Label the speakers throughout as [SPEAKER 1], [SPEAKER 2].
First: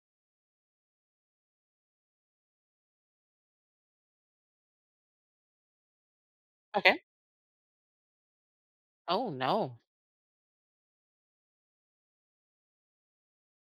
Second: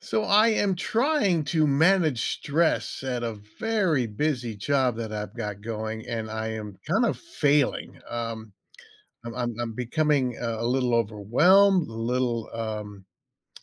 [SPEAKER 1] So I am trying to manage stress at a very busy job that I've got going, and I am
[SPEAKER 2] Okay.
[SPEAKER 1] kind of failing.
[SPEAKER 2] Oh
[SPEAKER 1] I'm
[SPEAKER 2] no.
[SPEAKER 1] becoming a little overwhelmed, a little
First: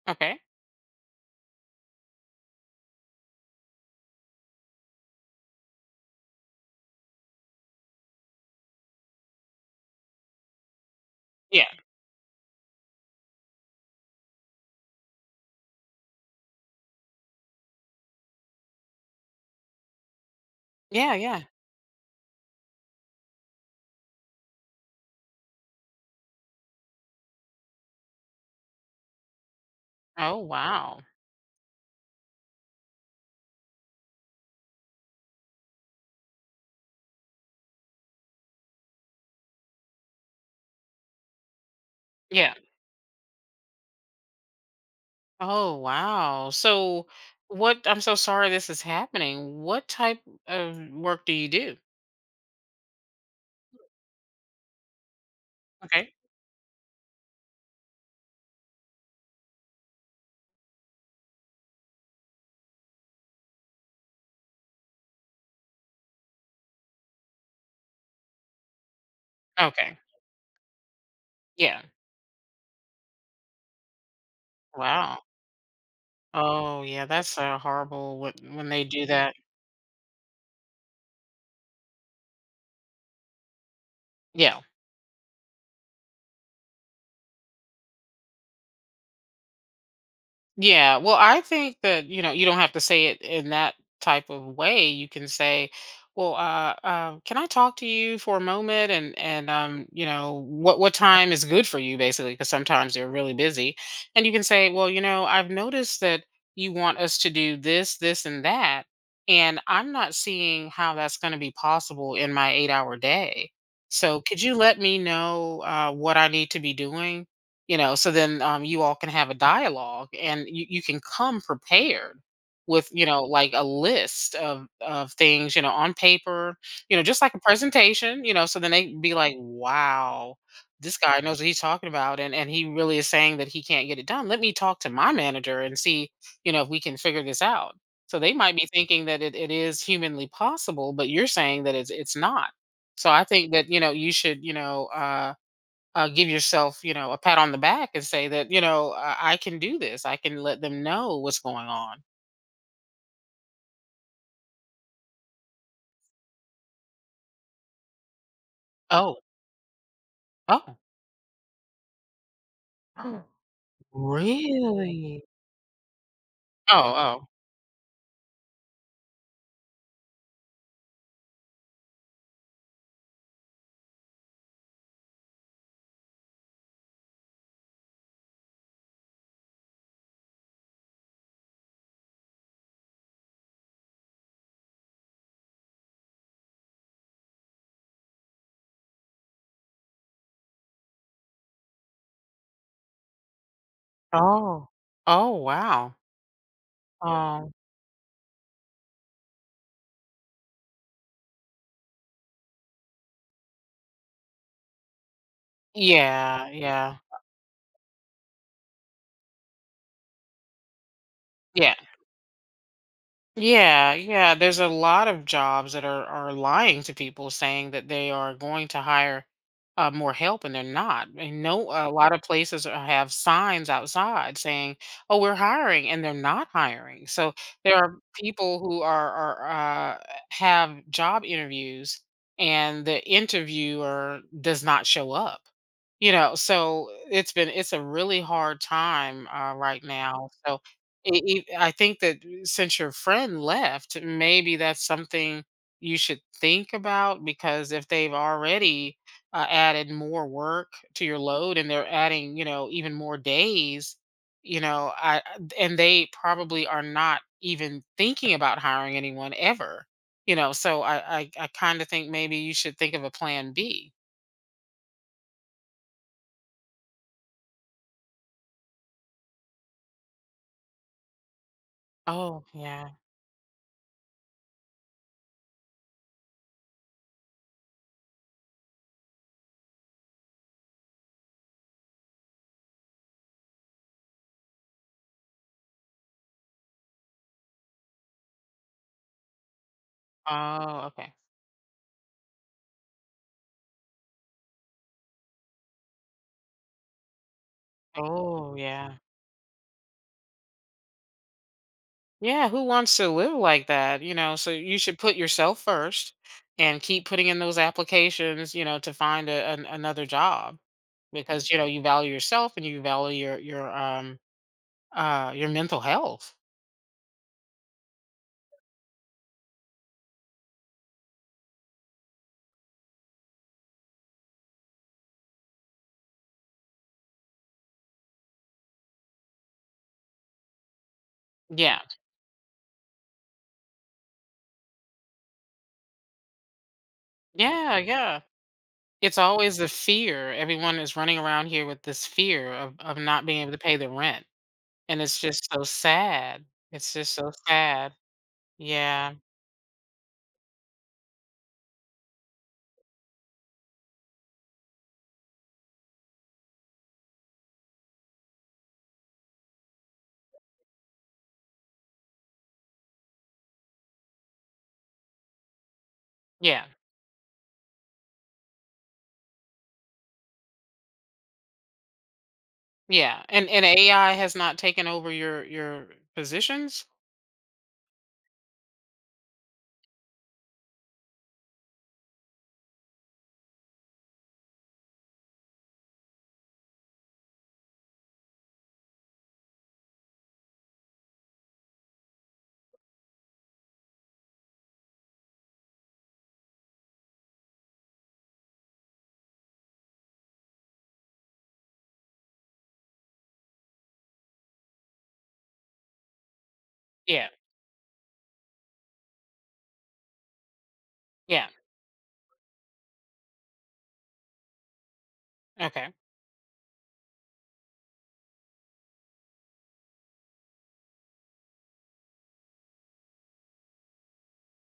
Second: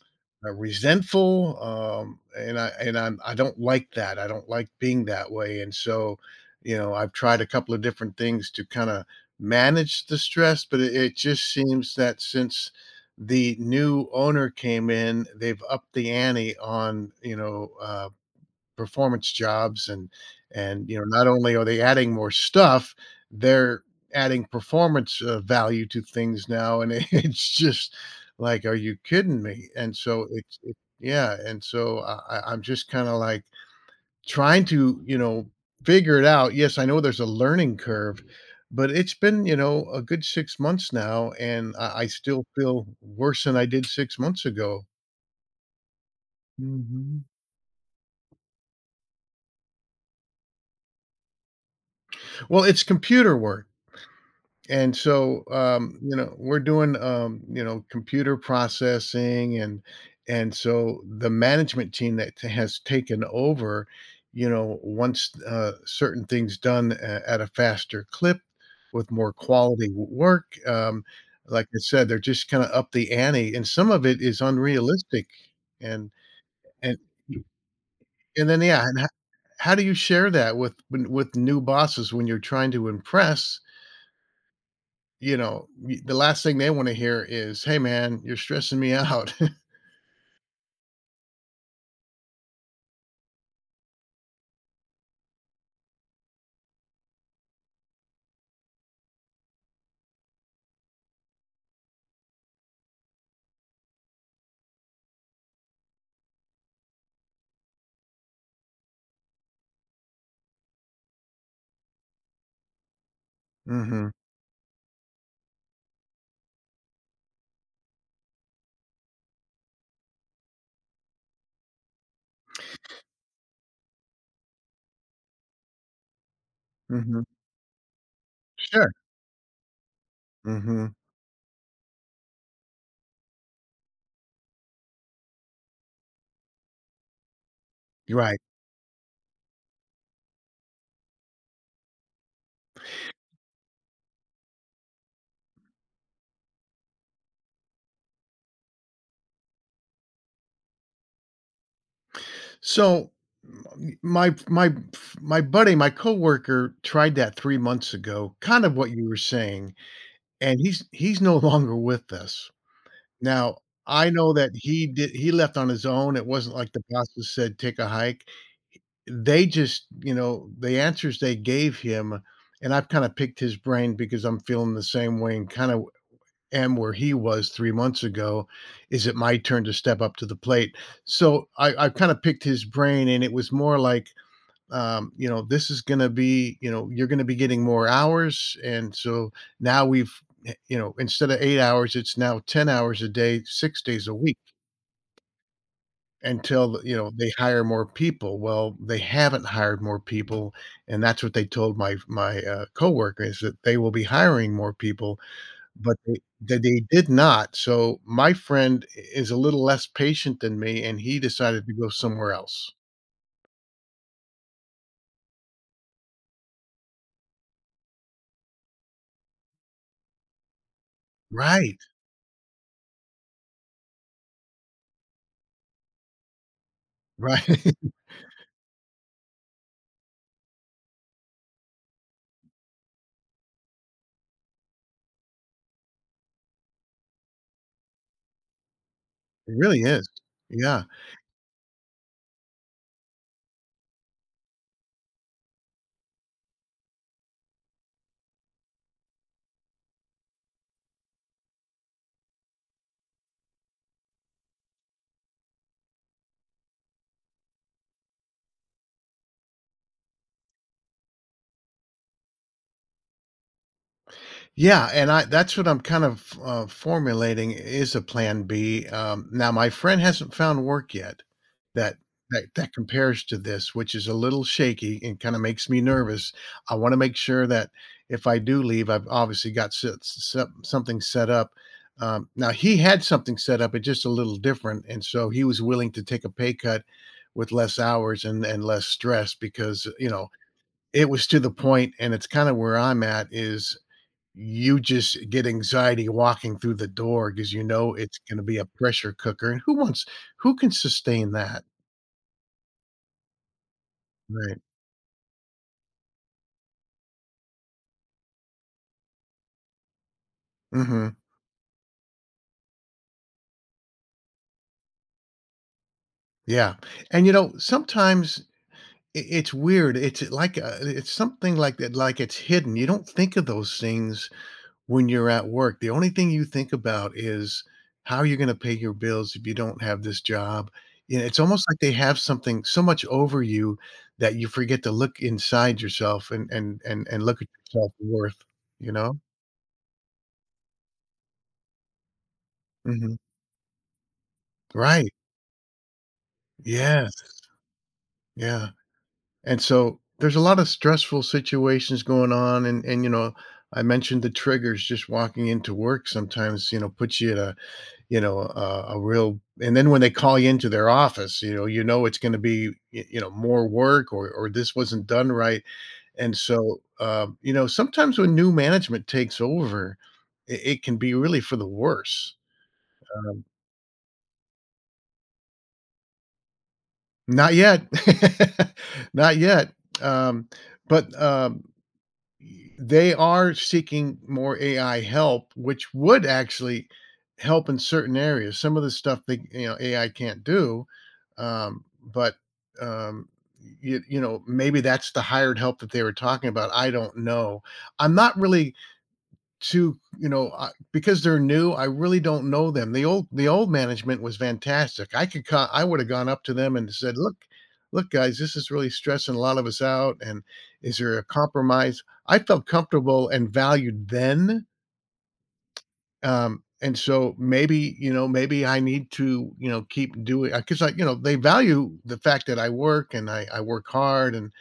[SPEAKER 2] Okay.
[SPEAKER 1] resentful, and I and I'm I don't like that. I don't like being that way, and so I've tried a couple of different things to kinda manage the stress, but it just
[SPEAKER 2] Yeah.
[SPEAKER 1] seems that since the new owner came in, they've upped the ante on, you know, performance jobs and, you know,
[SPEAKER 2] Yeah,
[SPEAKER 1] not
[SPEAKER 2] yeah.
[SPEAKER 1] only are they adding more stuff, they're adding performance, value to things now, and it's just like, "Are you kidding me?" And so
[SPEAKER 2] Oh
[SPEAKER 1] it's it
[SPEAKER 2] wow.
[SPEAKER 1] yeah, and so I'm just kinda, like, trying to, you know, figure it out. Yes, I know there's a learning curve, but it's been, you know, a good 6 months now, and I still
[SPEAKER 2] Yeah.
[SPEAKER 1] feel worse than I did 6 months ago.
[SPEAKER 2] Oh wow. So
[SPEAKER 1] Mhm.
[SPEAKER 2] what I'm so sorry this is happening. What type of work do you do?
[SPEAKER 1] Well, it's computer work. And so,
[SPEAKER 2] Okay.
[SPEAKER 1] you know, we're doing, you know, computer processing and so the management team that has taken over, you know, once certain things done at a faster clip with more quality
[SPEAKER 2] Okay.
[SPEAKER 1] work, like I
[SPEAKER 2] Yeah.
[SPEAKER 1] said, they're just kind of up the ante, and some of it is
[SPEAKER 2] Wow.
[SPEAKER 1] unrealistic, and
[SPEAKER 2] Oh
[SPEAKER 1] and
[SPEAKER 2] yeah, that's horrible what
[SPEAKER 1] and then
[SPEAKER 2] when they
[SPEAKER 1] yeah, and
[SPEAKER 2] do that.
[SPEAKER 1] how do you share that with new bosses when you're trying to impress?
[SPEAKER 2] Yeah.
[SPEAKER 1] You know, y the last thing they wanna hear is, "Hey, man, you're stressing me out."
[SPEAKER 2] Yeah, well, I think that you know you don't have to say it in that type of way. You can say, "Well, can I talk to you for a moment?" And you know what time is good for you, basically, because sometimes they're really busy. And you can say, "Well, you know, I've noticed that you want us to do this, this, and that, and I'm not seeing how that's going to be possible in my 8 hour day.
[SPEAKER 1] Mhm,
[SPEAKER 2] So could you let me know what I need to be doing?" You know, so then you all can have a dialogue, and you can come prepared with, you know, like a list of things, you know, on paper, you know, just
[SPEAKER 1] mhm.
[SPEAKER 2] like a presentation, you know. So then they
[SPEAKER 1] Sure.
[SPEAKER 2] can be like, wow,
[SPEAKER 1] Mhm.
[SPEAKER 2] this guy knows what he's talking about, and he really is saying that he can't get it done. Let me talk to my manager and see, you know, if we can figure this out. So
[SPEAKER 1] You're
[SPEAKER 2] they
[SPEAKER 1] right.
[SPEAKER 2] might be thinking that it is humanly possible, but you're saying that it's not. So I think that, you know, you should, you know, give yourself, you know, a pat on the back and say that, you know, I can do this. I can let them know what's going on.
[SPEAKER 1] So, m my my my buddy, my coworker tried that 3 months ago, kind of what you
[SPEAKER 2] Oh,
[SPEAKER 1] were saying, and
[SPEAKER 2] oh,
[SPEAKER 1] he's no longer with us.
[SPEAKER 2] oh,
[SPEAKER 1] Now, I know that
[SPEAKER 2] really?
[SPEAKER 1] he left on his own, it wasn't like
[SPEAKER 2] Oh,
[SPEAKER 1] the
[SPEAKER 2] oh,
[SPEAKER 1] bosses said, "Take a hike." They just you know, the answers they gave him and I've kinda picked his brain because I'm feeling the same way and kinda am where he was 3 months ago. Is it my turn to step up to the plate? So I kinda picked his brain, and it was more like, you know, this is gonna be you know, you're gonna be getting more hours, and so now we've you know, instead of 8 hours, it's now 10 hours a day, 6 days a week
[SPEAKER 2] oh, oh, wow.
[SPEAKER 1] until, you know, they
[SPEAKER 2] Um,
[SPEAKER 1] hire more people. Well, they haven't hired more people, and that's what they told my coworker is that they will be hiring more people, but they
[SPEAKER 2] yeah,
[SPEAKER 1] they they
[SPEAKER 2] yeah,
[SPEAKER 1] did not, so my friend I is a little less patient than me, and he decided
[SPEAKER 2] yeah.
[SPEAKER 1] to go somewhere else.
[SPEAKER 2] Yeah, yeah. There's a lot of jobs that are lying to people, saying that they are going to hire more help, and they're not. And no,
[SPEAKER 1] Right,
[SPEAKER 2] a lot of places have signs outside saying, "Oh, we're hiring," and they're not hiring. So
[SPEAKER 1] right.
[SPEAKER 2] there are people who are have job interviews, and the interviewer does not show up. You know, so it's a really hard time
[SPEAKER 1] It
[SPEAKER 2] right
[SPEAKER 1] really is.
[SPEAKER 2] now. So
[SPEAKER 1] Yeah.
[SPEAKER 2] E e I think that since your friend left, maybe that's something you should think about, because if they've already added more work to your load, and they're adding, you know, even more days, you know, I and they probably are not even thinking about hiring anyone ever, you know. So I kind of think maybe you should think of a plan B.
[SPEAKER 1] Yeah, and I that's what I'm kind of, formulating is a plan B. Now my friend hasn't found work yet that
[SPEAKER 2] Oh
[SPEAKER 1] that
[SPEAKER 2] yeah.
[SPEAKER 1] compares to this, which is a little shaky and kinda makes me nervous. I wanna make sure that if I do leave, I've obviously got set set something set up. Now he had something set up, it's just a little different, and so he was willing to take a pay cut with less hours and less stress because, you know,
[SPEAKER 2] Oh
[SPEAKER 1] it
[SPEAKER 2] okay.
[SPEAKER 1] was to the point, and it's kinda where I'm at, is you just get anxiety walking through the door because you know it's gonna
[SPEAKER 2] Oh
[SPEAKER 1] be a
[SPEAKER 2] yeah.
[SPEAKER 1] pressure cooker, and who can sustain that?
[SPEAKER 2] Yeah, who wants to live like that? You know, so
[SPEAKER 1] Right.
[SPEAKER 2] you should put yourself first and keep putting in those applications, you know, to find another job,
[SPEAKER 1] Mhm.
[SPEAKER 2] because, you know, you value yourself and you value your your mental health.
[SPEAKER 1] Yeah, and, you know, sometimes I it's weird, it's like, it's something like that like it's hidden, you don't think of those things when you're at work, the only thing you think about is how you're gonna pay your bills if you don't have this job. You know, it's almost like
[SPEAKER 2] Yeah.
[SPEAKER 1] they have something so much over you that you forget to look inside yourself and look at your
[SPEAKER 2] Yeah, yeah.
[SPEAKER 1] self-worth, you
[SPEAKER 2] It's
[SPEAKER 1] know?
[SPEAKER 2] always the fear. Everyone is running around here with this fear of
[SPEAKER 1] Mhm.
[SPEAKER 2] not being able to pay the rent. And
[SPEAKER 1] Right.
[SPEAKER 2] it's just so sad. It's
[SPEAKER 1] Yes.
[SPEAKER 2] just so sad.
[SPEAKER 1] Yeah.
[SPEAKER 2] Yeah.
[SPEAKER 1] And so there's a lot of stressful situations going on and, you know, I mentioned the triggers, just walking into work sometimes, you know, puts you at a you know, a real and then when they call you into their office, you know it's gonna be, y you know, more work or this wasn't done right, and
[SPEAKER 2] Yeah.
[SPEAKER 1] so, you know, sometimes when new management takes over, it can be really for the worse.
[SPEAKER 2] Yeah.
[SPEAKER 1] Um,
[SPEAKER 2] And AI has not taken over your positions.
[SPEAKER 1] Not yet. Not yet. Um, but, um They are seeking more AI help, which would actually help in certain areas. Some of the stuff they you know, AI can't do, um, but, um, you you know, maybe that's the hired help that they were talking about, I don't know. I'm not really to You know, I because they're new, I really don't know them. The old management was fantastic. I could co I would have gone up to them and said,
[SPEAKER 2] Yeah,
[SPEAKER 1] Look, guys, this is really stressing a lot of us out, and is there a
[SPEAKER 2] yeah,
[SPEAKER 1] compromise?" I felt comfortable and valued then,
[SPEAKER 2] okay.
[SPEAKER 1] and so maybe, you know, maybe I need to, you know, keep doing because I, you know, they value the fact that I work and I work hard and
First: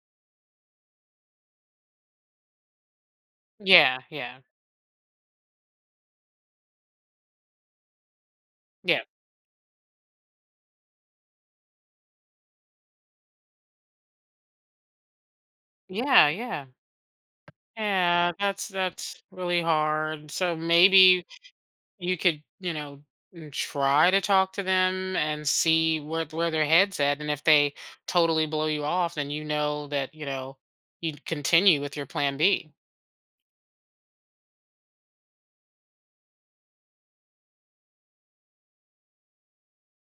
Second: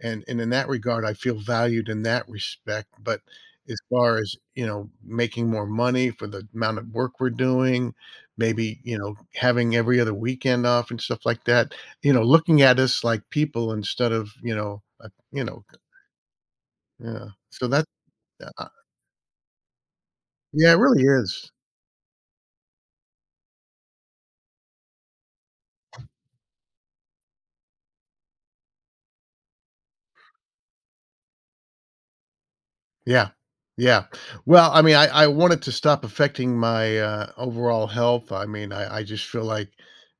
[SPEAKER 1] and and in that regard I feel valued in that respect. But as
[SPEAKER 2] Yeah,
[SPEAKER 1] far as,
[SPEAKER 2] yeah,
[SPEAKER 1] you know, making more money for the amount of work we're doing, maybe, you
[SPEAKER 2] yeah,
[SPEAKER 1] know, having every other weekend off and stuff like that, you know, looking at us like people instead of, you know,
[SPEAKER 2] yeah, yeah.
[SPEAKER 1] yeah. So that
[SPEAKER 2] Yeah, that's
[SPEAKER 1] uh,
[SPEAKER 2] really hard. So
[SPEAKER 1] yeah, it really
[SPEAKER 2] maybe
[SPEAKER 1] is.
[SPEAKER 2] you could, you know, try to talk to them and see where their head's at. And if they totally blow you off, then you know that, you know, you'd continue with your plan B.
[SPEAKER 1] Yeah. Yeah. Well, I mean, I want it to stop affecting my, overall health. I mean, I just feel like,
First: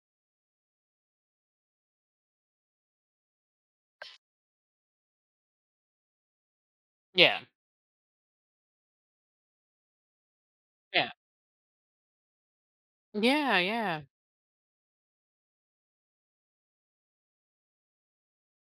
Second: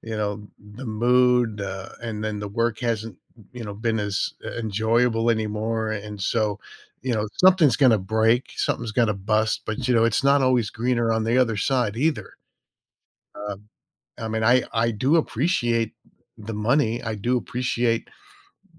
[SPEAKER 1] you know, the mood, and then the work hasn't, you know, been as e enjoyable anymore, and so, you know,
[SPEAKER 2] Yeah,
[SPEAKER 1] something's gonna break, something's gonna bust, but, you know, it's not always
[SPEAKER 2] yeah.
[SPEAKER 1] greener on the other side either.
[SPEAKER 2] Yeah,
[SPEAKER 1] Um,
[SPEAKER 2] yeah.
[SPEAKER 1] I mean, I do appreciate the money. I do appreciate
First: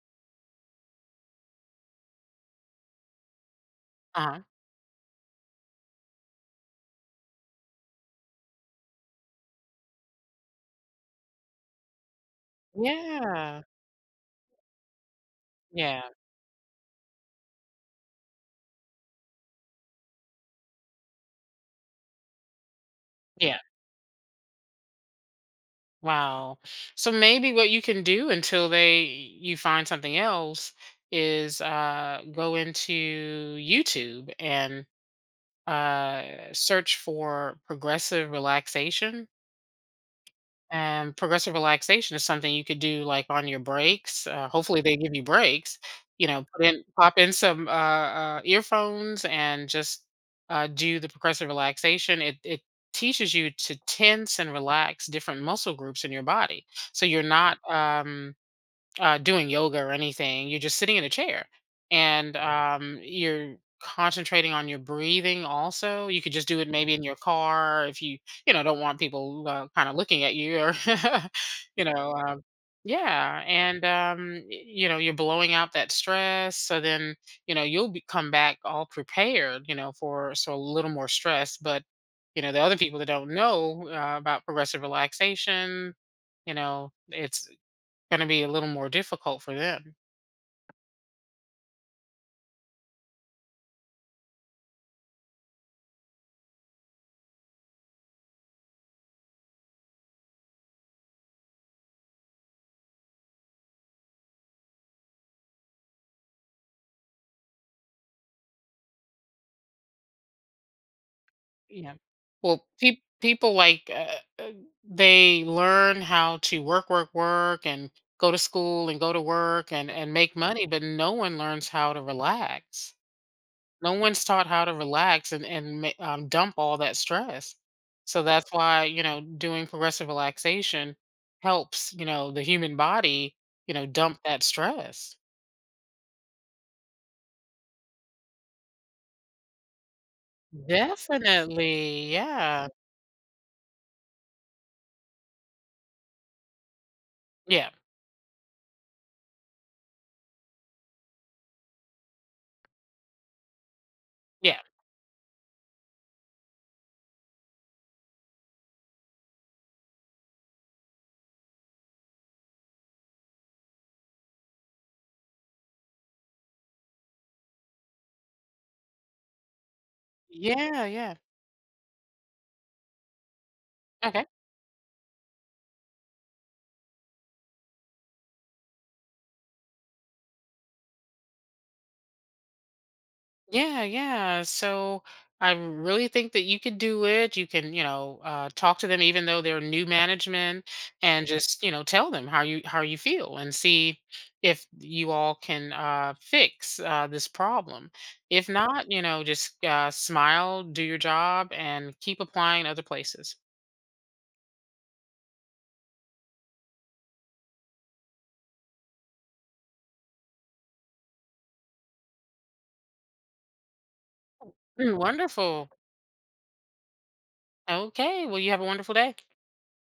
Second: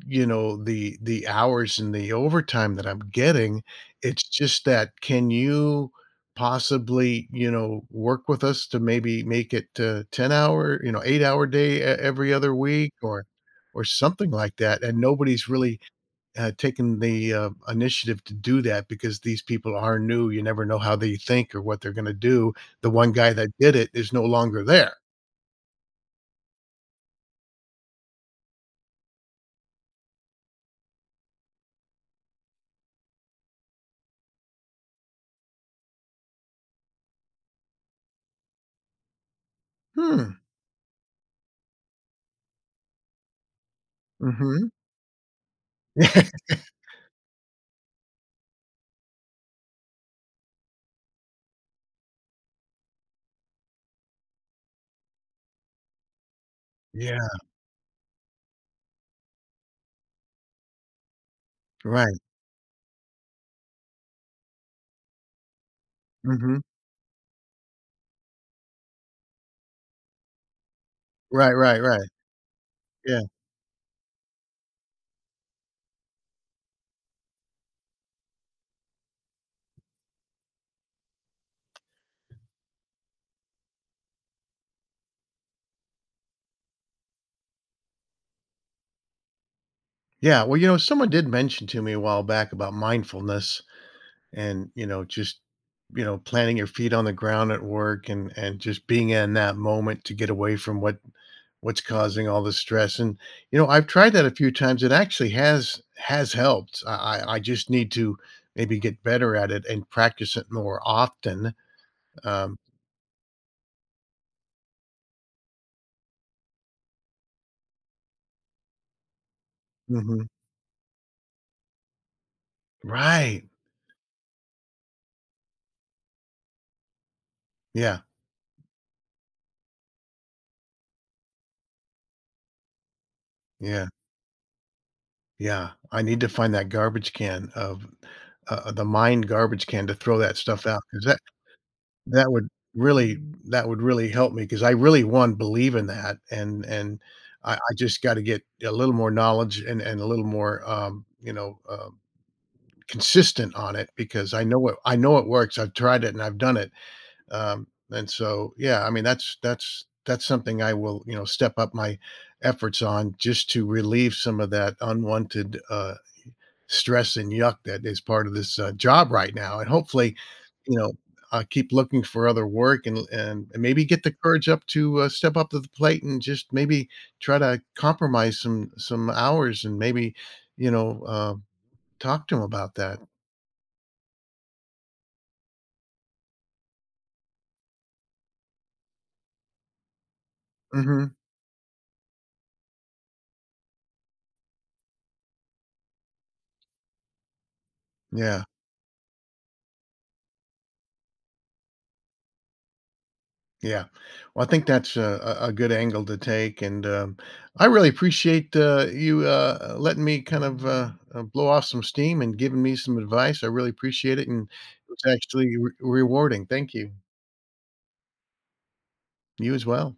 [SPEAKER 1] you know, the hours and the overtime that I'm getting, it's
[SPEAKER 2] Uh-huh.
[SPEAKER 1] just that, can you possibly, you know, work with us to maybe make it a 10 hour, you know, 8-hour day e every other week
[SPEAKER 2] Yeah.
[SPEAKER 1] or something like that, and nobody's really,
[SPEAKER 2] Yeah.
[SPEAKER 1] taken the, initiative to do that because these people are new, you never know how they think or what they're gonna do. The one guy that
[SPEAKER 2] Yeah.
[SPEAKER 1] did it is no longer there.
[SPEAKER 2] Wow. So maybe what you can do until they you find something else is go into YouTube and uh, search for progressive relaxation.
[SPEAKER 1] "Hmm,
[SPEAKER 2] Progressive relaxation is something you could do like on your breaks.
[SPEAKER 1] mhm."
[SPEAKER 2] Hopefully, they give you breaks. You know, put in pop in some earphones and just do the progressive relaxation. It teaches you to tense and relax different muscle groups in your body, so
[SPEAKER 1] Yeah.
[SPEAKER 2] you're not. Doing yoga or anything, you're just sitting in a chair
[SPEAKER 1] Right.
[SPEAKER 2] and you're concentrating on your breathing also. You could just do
[SPEAKER 1] Mhm.
[SPEAKER 2] it maybe in your car if you, you know, don't want people kind of looking at you, or
[SPEAKER 1] Right, right,
[SPEAKER 2] you
[SPEAKER 1] right.
[SPEAKER 2] know,
[SPEAKER 1] Yeah.
[SPEAKER 2] yeah. And, you know, you're blowing out that stress. So then, you know, you'll come back all prepared, you know, for so a little more stress. But, you know, the other people that don't know about progressive relaxation, you know, it's gonna be a little more difficult for them.
[SPEAKER 1] Yeah, well, you know, someone did mention to me a while back about mindfulness and, you know, planting your feet on the ground at work and just being in that moment to get away from what what's causing all the stress. And, you know, I've tried that a few times. It actually has helped. I just need to maybe get better at it and practice it more often.
[SPEAKER 2] Yeah.
[SPEAKER 1] Um,
[SPEAKER 2] Well, people like, uh, they learn how to work, work, work, and go to school and go to work and
[SPEAKER 1] mhm.
[SPEAKER 2] make money, but no one learns how to relax.
[SPEAKER 1] Right.
[SPEAKER 2] No one's taught how to relax and ma dump all that stress.
[SPEAKER 1] Yeah.
[SPEAKER 2] So that's why, you know, doing progressive relaxation helps, you know, the human body, you know,
[SPEAKER 1] Yeah.
[SPEAKER 2] dump that stress.
[SPEAKER 1] Yeah. I need to find that garbage can of the mind garbage can to throw that stuff out because
[SPEAKER 2] Definitely.
[SPEAKER 1] That would
[SPEAKER 2] Yeah.
[SPEAKER 1] really that would really help me because I really, 1, believe in that and I
[SPEAKER 2] Yeah.
[SPEAKER 1] I just gotta get a little more knowledge and a little more, you know, consistent on it because
[SPEAKER 2] Yeah.
[SPEAKER 1] I know it works. I've tried it and I've done it. And so, yeah, I mean, that's something I will, you know, step up my efforts on just to relieve some of that unwanted, stress and yuck that is part of this, job right now, and hopefully, you
[SPEAKER 2] Yeah.
[SPEAKER 1] know,
[SPEAKER 2] Yeah.
[SPEAKER 1] I keep looking for other work and maybe get the
[SPEAKER 2] Okay.
[SPEAKER 1] courage up to, step up to the plate and just maybe try to compromise some hours and maybe, you know, talk to him about that.
[SPEAKER 2] Yeah, yeah. So I really think that you could do it. You can, you know, talk to them even though they're new management,
[SPEAKER 1] Mhm.
[SPEAKER 2] and just you know tell them how you feel, and see if you all can fix this problem.
[SPEAKER 1] Yeah.
[SPEAKER 2] If not, you know, just smile, do your job, and keep applying other places.
[SPEAKER 1] Yeah. Well, I think that's a good angle to take. And I really appreciate you letting me kind of blow off some steam and giving me some advice. I really appreciate it. And it
[SPEAKER 2] Mm,
[SPEAKER 1] was actually
[SPEAKER 2] wonderful.
[SPEAKER 1] rewarding. Thank you.
[SPEAKER 2] Okay. Well, you have a wonderful day.
[SPEAKER 1] You as well.